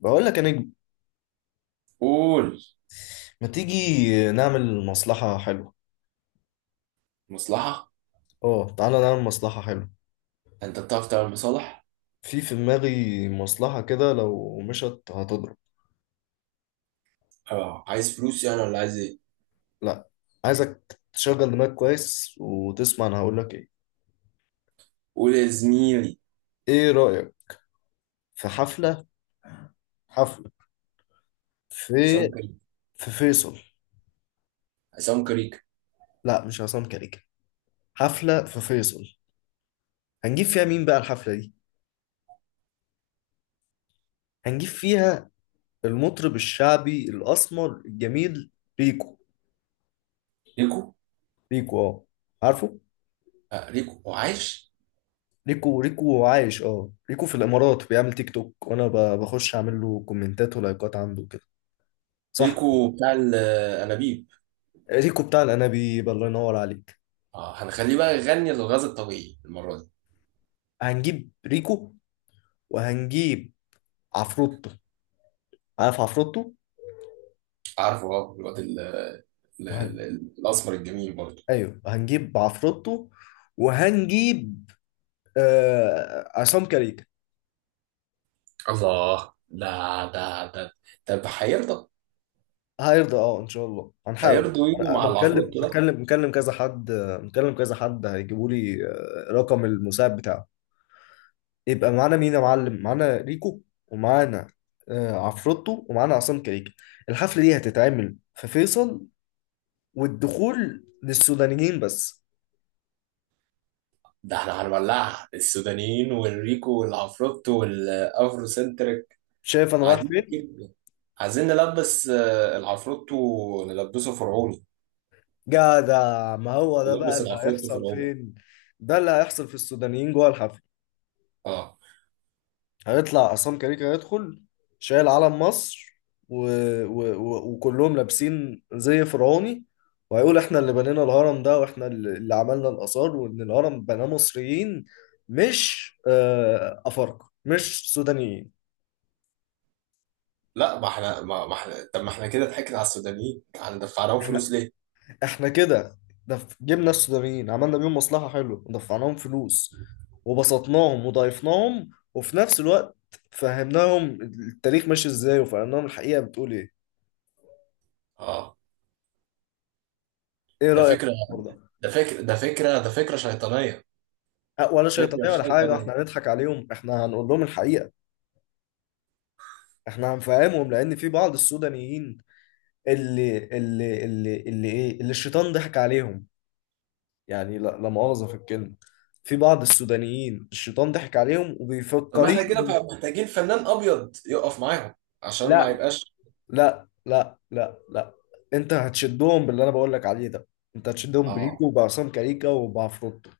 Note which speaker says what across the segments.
Speaker 1: بقول لك يا نجم،
Speaker 2: قول.
Speaker 1: ما تيجي نعمل مصلحة حلوة.
Speaker 2: مصلحة.
Speaker 1: اه، تعالى نعمل مصلحة حلوة.
Speaker 2: انت بتعرف تعمل مصالح.
Speaker 1: في دماغي مصلحة كده لو مشت هتضرب.
Speaker 2: اه، عايز فلوس يعني ولا عايز ايه؟
Speaker 1: لا، عايزك تشغل دماغك كويس وتسمع انا هقول لك ايه.
Speaker 2: قول يا زميلي.
Speaker 1: ايه رأيك في حفلة؟ حفلة
Speaker 2: عصام
Speaker 1: في
Speaker 2: كريك.
Speaker 1: فيصل.
Speaker 2: عصام كريك.
Speaker 1: لا، مش عصام كاريكا. حفلة في فيصل. هنجيب فيها مين بقى الحفلة دي؟ هنجيب فيها المطرب الشعبي الأسمر الجميل، ريكو.
Speaker 2: ليكو.
Speaker 1: ريكو، اه. عارفه؟
Speaker 2: آه، ليكو هو عايش.
Speaker 1: ريكو عايش، اه. ريكو في الامارات بيعمل تيك توك وانا بخش اعمل له كومنتات ولايكات عنده كده، صح.
Speaker 2: ليكو بتاع الانابيب.
Speaker 1: ريكو بتاع الانابيب، الله ينور عليك.
Speaker 2: اه، هنخليه بقى يغني للغاز الطبيعي المرة دي.
Speaker 1: هنجيب ريكو وهنجيب عفروتو. عارف عفروتو؟
Speaker 2: عارفه، اه الواد
Speaker 1: وهن...
Speaker 2: الاسمر الجميل برضه.
Speaker 1: ايوه هنجيب عفروتو وهنجيب عصام كاريكا.
Speaker 2: الله، ده طب هيرضى؟
Speaker 1: هيرضى، اه ان شاء الله هنحاول.
Speaker 2: هيرضوا يجوا
Speaker 1: انا
Speaker 2: مع
Speaker 1: مكلم
Speaker 2: العفروتو ده؟
Speaker 1: مكلم مكلم كذا حد. مكلم كذا حد هيجيبوا لي رقم المساعد بتاعه. يبقى معانا مين يا معلم؟ معانا ريكو ومعانا عفروتو ومعانا عصام كريكة. الحفلة دي هتتعمل في فيصل والدخول للسودانيين بس.
Speaker 2: ده احنا هنولعها السودانيين والريكو والعفروتو والافرو سنتر.
Speaker 1: شايف انا رايح
Speaker 2: عايزين
Speaker 1: فين؟
Speaker 2: كده. عايزين نلبس العفروتو نلبسه فرعوني.
Speaker 1: جدع، ما هو ده بقى
Speaker 2: نلبس
Speaker 1: اللي
Speaker 2: العفروتو
Speaker 1: هيحصل.
Speaker 2: فرعوني.
Speaker 1: فين؟ ده اللي هيحصل في السودانيين جوه الحفلة.
Speaker 2: اه.
Speaker 1: هيطلع عصام كاريكا هيدخل شايل علم مصر و... وكلهم لابسين زي فرعوني. وهيقول احنا اللي بنينا الهرم ده واحنا اللي عملنا الآثار وان الهرم بناه مصريين مش أفارقة مش سودانيين.
Speaker 2: لا، ما احنا ما احنا، طب ما احنا كده ضحكنا على السودانيين هندفع لهم فلوس
Speaker 1: احنا
Speaker 2: ليه؟
Speaker 1: احنا كده جبنا السودانيين عملنا بيهم مصلحة حلوة ودفعناهم فلوس وبسطناهم وضايفناهم وفي نفس الوقت فهمناهم التاريخ ماشي ازاي وفهمناهم الحقيقة بتقول ايه.
Speaker 2: اه.
Speaker 1: ايه
Speaker 2: ده
Speaker 1: رأيك في
Speaker 2: فكره
Speaker 1: الحوار ده؟
Speaker 2: ده فكره شيطانيه.
Speaker 1: ولا
Speaker 2: فكره
Speaker 1: شيطانية ولا حاجة، احنا
Speaker 2: شيطانيه.
Speaker 1: هنضحك عليهم، احنا هنقول لهم الحقيقة. احنا هنفهمهم لأن في بعض السودانيين اللي الشيطان ضحك عليهم، يعني لا، لا مؤاخذة في الكلمة. في بعض السودانيين الشيطان ضحك عليهم
Speaker 2: طب ما احنا كده
Speaker 1: وبيفكرين.
Speaker 2: بقى محتاجين فنان ابيض يقف معاهم عشان ما
Speaker 1: لا
Speaker 2: يبقاش.
Speaker 1: لا لا لا لا، انت هتشدهم باللي انا بقول لك عليه ده. انت هتشدهم بريكو
Speaker 2: اه.
Speaker 1: وبعصام كاريكا وبعفروتو،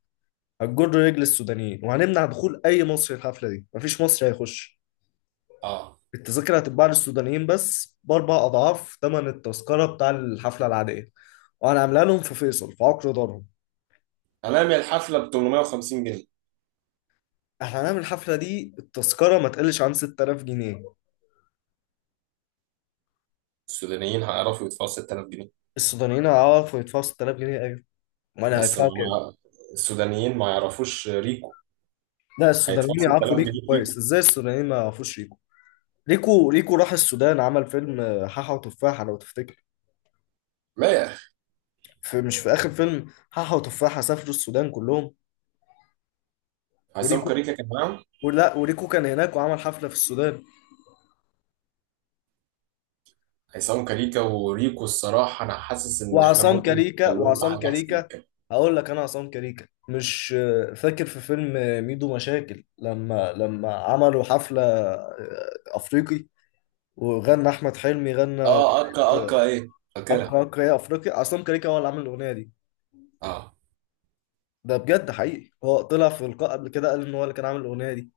Speaker 1: هتجر رجل السودانيين. وهنمنع دخول اي مصري الحفلة دي، مفيش مصري هيخش.
Speaker 2: اه،
Speaker 1: التذاكر هتتباع للسودانيين بس بأربع أضعاف ثمن التذكرة بتاع الحفلة العادية. وأنا عاملها لهم في فيصل في عقر دارهم.
Speaker 2: هنعمل الحفله ب 850 جنيه.
Speaker 1: احنا هنعمل الحفلة دي التذكرة ما تقلش عن 6000 جنيه.
Speaker 2: السودانيين هيعرفوا يدفعوا 6000 جنيه.
Speaker 1: السودانيين هيعرفوا يدفعوا 6000 جنيه؟ أيوة. وأنا
Speaker 2: بس
Speaker 1: هيدفعوا كام؟
Speaker 2: ما. السودانيين ما يعرفوش ريكو.
Speaker 1: لا،
Speaker 2: هيدفعوا
Speaker 1: السودانيين يعرفوا
Speaker 2: 6000
Speaker 1: ريكو
Speaker 2: جنيه فيكم.
Speaker 1: كويس. إزاي السودانيين ما يعرفوش ريكو؟ ريكو راح السودان عمل فيلم حاحة وتفاحة لو تفتكر.
Speaker 2: لا يا اخي.
Speaker 1: في مش في آخر فيلم حاحة وتفاحة سافروا السودان كلهم
Speaker 2: عصام
Speaker 1: وريكو.
Speaker 2: كاريكا كمان.
Speaker 1: ولا وريكو كان هناك وعمل حفلة في السودان.
Speaker 2: عصام كاريكا وريكو، الصراحه انا حاسس ان احنا
Speaker 1: وعصام
Speaker 2: ممكن
Speaker 1: كاريكا
Speaker 2: نستغلهم في حاجه احسن من كده.
Speaker 1: هقول لك انا، عصام كاريكا مش فاكر في فيلم ميدو مشاكل لما عملوا حفلة افريقي وغنى احمد حلمي غنى
Speaker 2: اه، اكا اكا ايه؟ فاكرها.
Speaker 1: اقرا اقرا يا افريقي. عصام كاريكا هو اللي عامل الاغنية دي.
Speaker 2: اه.
Speaker 1: ده بجد حقيقي، هو طلع في لقاء قبل كده قال ان هو اللي كان عامل الاغنية دي.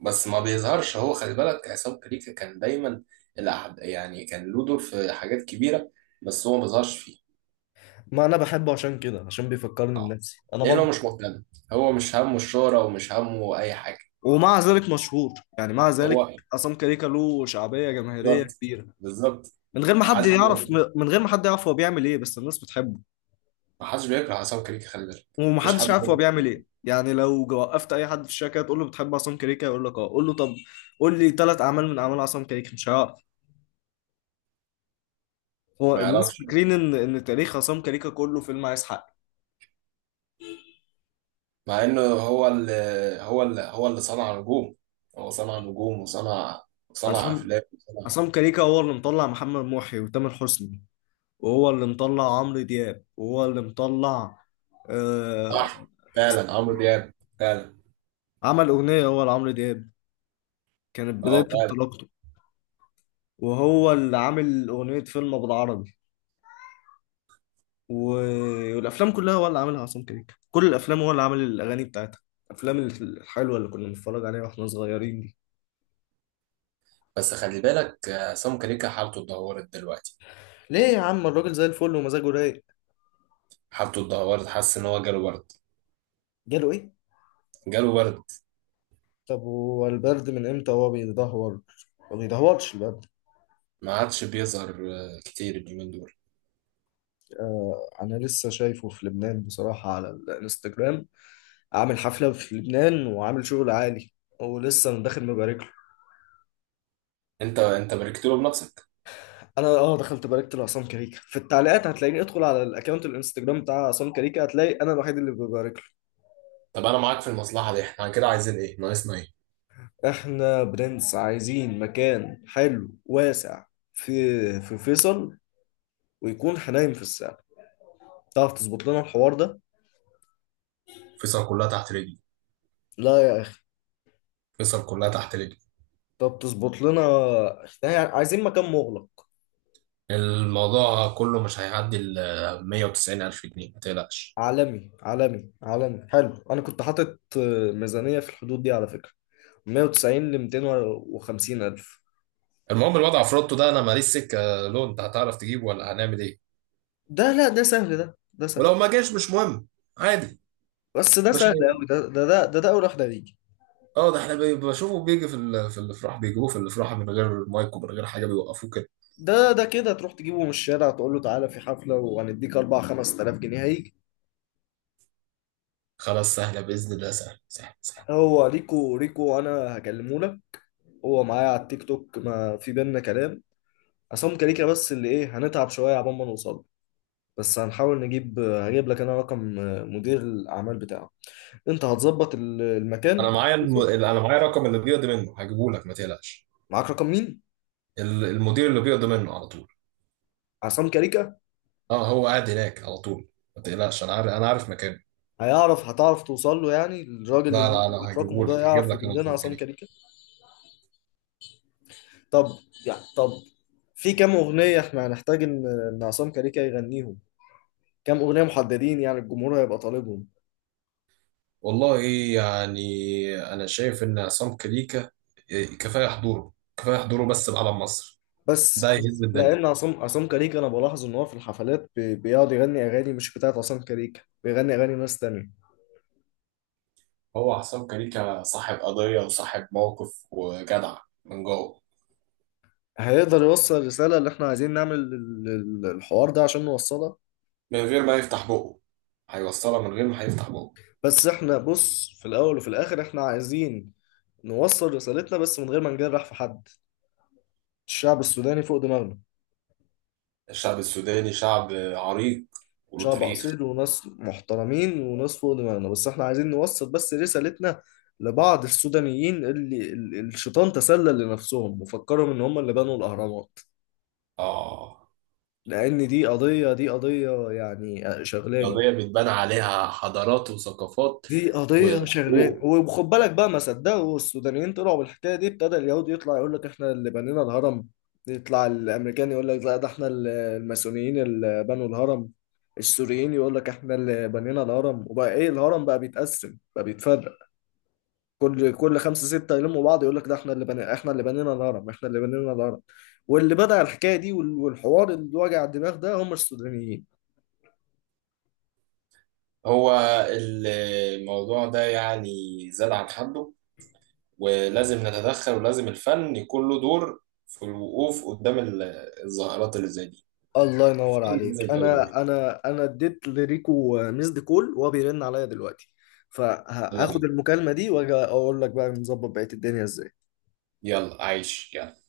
Speaker 2: بس ما بيظهرش، هو خلي بالك عصام كاريكا كان دايما الأحد يعني كان له دور في حاجات كبيره، بس هو ما بيظهرش فيه.
Speaker 1: ما انا بحبه عشان كده، عشان بيفكرني
Speaker 2: اه.
Speaker 1: بنفسي انا
Speaker 2: لانه
Speaker 1: برضه.
Speaker 2: مش مهتم. هو مش همه الشهره ومش همه اي حاجه.
Speaker 1: ومع ذلك مشهور، يعني مع ذلك
Speaker 2: هو.
Speaker 1: عصام كاريكا له شعبية جماهيرية
Speaker 2: بالظبط.
Speaker 1: كبيرة
Speaker 2: بالظبط.
Speaker 1: من غير ما
Speaker 2: ما
Speaker 1: حد
Speaker 2: حدش
Speaker 1: حتى يعرف.
Speaker 2: بي-
Speaker 1: من غير ما حد يعرف هو بيعمل ايه بس الناس بتحبه.
Speaker 2: ما حدش بيكره عصام كاريكا خلي بالك. مفيش
Speaker 1: ومحدش عارف هو
Speaker 2: حد.
Speaker 1: بيعمل ايه يعني. لو وقفت اي حد في الشركه تقول له بتحب عصام كريكه يقول لك اه. قول له طب قول لي ثلاث اعمال من اعمال عصام كريكه، مش هيعرف. هو
Speaker 2: ما
Speaker 1: الناس
Speaker 2: يعرفش.
Speaker 1: فاكرين ان تاريخ عصام كريكه كله فيلم عايز حق.
Speaker 2: مع انه هو اللي صنع نجوم. هو صنع نجوم وصنع. صنع
Speaker 1: عصام
Speaker 2: افلام وصنع.
Speaker 1: عصام كريكه هو اللي مطلع محمد محي وتامر حسني وهو اللي مطلع عمرو دياب وهو اللي مطلع آه...
Speaker 2: صح،
Speaker 1: اس-
Speaker 2: فعلا عمرو دياب. فعلا.
Speaker 1: عمل اغنيه هو لعمرو دياب كانت بدايه
Speaker 2: اه، فعلا.
Speaker 1: انطلاقته. وهو اللي عامل أغنية فيلم بالعربي و... والأفلام كلها هو اللي عاملها. عصام كريكة كل الأفلام هو اللي عامل الأغاني بتاعتها، الأفلام الحلوة اللي كنا بنتفرج عليها وإحنا صغيرين دي.
Speaker 2: بس خلي بالك عصام كاريكا حالته اتدهورت دلوقتي.
Speaker 1: ليه يا عم؟ الراجل زي الفل ومزاجه رايق.
Speaker 2: حالته اتدهورت. حاسس ان هو جاله برد.
Speaker 1: جاله إيه؟
Speaker 2: جاله برد.
Speaker 1: طب هو البرد من إمتى هو بيدهور؟ ما بيدهورش البرد.
Speaker 2: ما عادش بيظهر كتير اليومين دول.
Speaker 1: آه، أنا لسه شايفه في لبنان بصراحة على الإنستجرام، عامل حفلة في لبنان وعامل شغل عالي. ولسه أنا داخل مبارك له.
Speaker 2: انت باركت له بنفسك.
Speaker 1: انا اه دخلت باركت لعصام كاريكا في التعليقات، هتلاقيني ادخل على الاكونت الانستجرام بتاع عصام كاريكا هتلاقي انا الوحيد اللي ببارك
Speaker 2: طب انا معاك في المصلحه دي. احنا كده عايزين ايه؟ ناقصنا ايه؟
Speaker 1: له. احنا برنس، عايزين مكان حلو واسع في فيصل ويكون حنايم في الساعة. تعرف تظبط لنا الحوار ده؟
Speaker 2: فيصل كلها تحت رجلي.
Speaker 1: لا يا اخي،
Speaker 2: فيصل كلها تحت رجلي.
Speaker 1: طب تظبط لنا، احنا عايزين مكان مغلق
Speaker 2: الموضوع كله مش هيعدي ال 190 ألف جنيه، ما تقلقش.
Speaker 1: عالمي عالمي عالمي حلو. انا كنت حاطط ميزانية في الحدود دي على فكرة، 190 ل 250 الف.
Speaker 2: المهم الوضع في روتو ده، انا ماليش سكه، لو انت هتعرف تجيبه ولا هنعمل ايه.
Speaker 1: ده لا ده سهل، ده سهل.
Speaker 2: ولو ما جاش مش مهم. عادي.
Speaker 1: بس ده
Speaker 2: مش
Speaker 1: سهل
Speaker 2: هي-
Speaker 1: قوي، ده اول واحد هيجي.
Speaker 2: اه، ده احنا بشوفه بيجي في في الافراح، بيجيبوه في الافراح من غير مايك ومن غير حاجه بيوقفوه كده.
Speaker 1: ده كده تروح تجيبه من الشارع تقول له تعالى في حفلة وهنديك 4 5000 جنيه هيجي.
Speaker 2: خلاص، سهله باذن الله. سهل سهل سهل.
Speaker 1: هو ريكو انا هكلمه لك، هو معايا على التيك توك ما في بينا كلام. عصام كاريكا بس اللي ايه، هنتعب شوية عبال ما نوصل له. بس هنحاول نجيب. هجيب لك انا رقم مدير الاعمال بتاعه، انت هتظبط المكان.
Speaker 2: انا معايا رقم اللي بيقضي منه، هجيبه لك ما تقلقش.
Speaker 1: معاك رقم مين؟
Speaker 2: المدير اللي بيقضي منه على طول.
Speaker 1: عصام كاريكا؟
Speaker 2: اه، هو قاعد هناك على طول. ما تقلقش، انا عارف مكانه.
Speaker 1: هيعرف هتعرف توصل له يعني؟ الراجل
Speaker 2: لا
Speaker 1: اللي انت
Speaker 2: لا لا،
Speaker 1: معاك رقمه ده
Speaker 2: هجيب
Speaker 1: يعرف
Speaker 2: لك
Speaker 1: يجيب
Speaker 2: انا
Speaker 1: لنا
Speaker 2: الفلوس
Speaker 1: عصام
Speaker 2: دي.
Speaker 1: كاريكا؟ طب، يا طب، في كام اغنيه احنا هنحتاج ان عصام كاريكا يغنيهم؟ كام اغنيه محددين يعني الجمهور هيبقى طالبهم؟
Speaker 2: والله، يعني، انا شايف ان عصام كليكا كفايه حضوره، كفايه حضوره بس بعلم مصر. ده
Speaker 1: بس
Speaker 2: يهز
Speaker 1: بس
Speaker 2: الدنيا.
Speaker 1: لان عصام كاريكا انا بلاحظ ان هو في الحفلات بيقعد يغني اغاني مش بتاعت عصام كاريكا، بيغني اغاني ناس تانية.
Speaker 2: هو حسام كاريكا صاحب قضية وصاحب موقف وجدع من جوه.
Speaker 1: هيقدر يوصل الرساله اللي احنا عايزين نعمل الحوار ده عشان نوصلها؟
Speaker 2: من غير ما يفتح بقه هيوصلها، من غير ما هيفتح بقه.
Speaker 1: بس احنا بص، في الاول وفي الاخر احنا عايزين نوصل رسالتنا بس من غير ما نجرح في حد. الشعب السوداني فوق دماغنا،
Speaker 2: الشعب السوداني شعب عريق وله
Speaker 1: شعب
Speaker 2: تاريخ.
Speaker 1: أصيل وناس محترمين وناس فوق دماغنا. بس احنا عايزين نوصل بس رسالتنا لبعض السودانيين اللي الشيطان تسلل لنفسهم وفكرهم ان هم اللي بنوا الأهرامات.
Speaker 2: آه.
Speaker 1: لأن دي قضية، دي قضية يعني شغلاني،
Speaker 2: قضية بتبان عليها حضارات وثقافات
Speaker 1: دي قضية شغلانة.
Speaker 2: وحقوق.
Speaker 1: وخد بالك بقى ما صدقوا السودانيين طلعوا بالحكاية دي ابتدى اليهودي يطلع يقول لك احنا اللي بنينا الهرم. يطلع الأمريكان يقول لك لا، ده احنا الماسونيين اللي بنوا الهرم. السوريين يقول لك احنا اللي بنينا الهرم. وبقى ايه الهرم بقى بيتقسم بقى بيتفرق؟ كل خمسة ستة يلموا بعض يقول لك ده احنا اللي بنينا الهرم، احنا اللي بنينا الهرم. واللي بدأ الحكاية دي والحوار اللي وجع الدماغ ده هم السودانيين.
Speaker 2: هو الموضوع ده يعني زاد عن حده، ولازم نتدخل، ولازم الفن يكون له دور في الوقوف قدام الظاهرات اللي زي دي.
Speaker 1: الله ينور
Speaker 2: الفن لازم
Speaker 1: عليك.
Speaker 2: يبقى له دور.
Speaker 1: انا انا اديت لريكو ميسد كول وهو بيرن عليا دلوقتي،
Speaker 2: يلا
Speaker 1: فهاخد
Speaker 2: بينا.
Speaker 1: المكالمة دي واجي اقول لك بقى نظبط بقية الدنيا ازاي.
Speaker 2: يلا، عايش، يلا.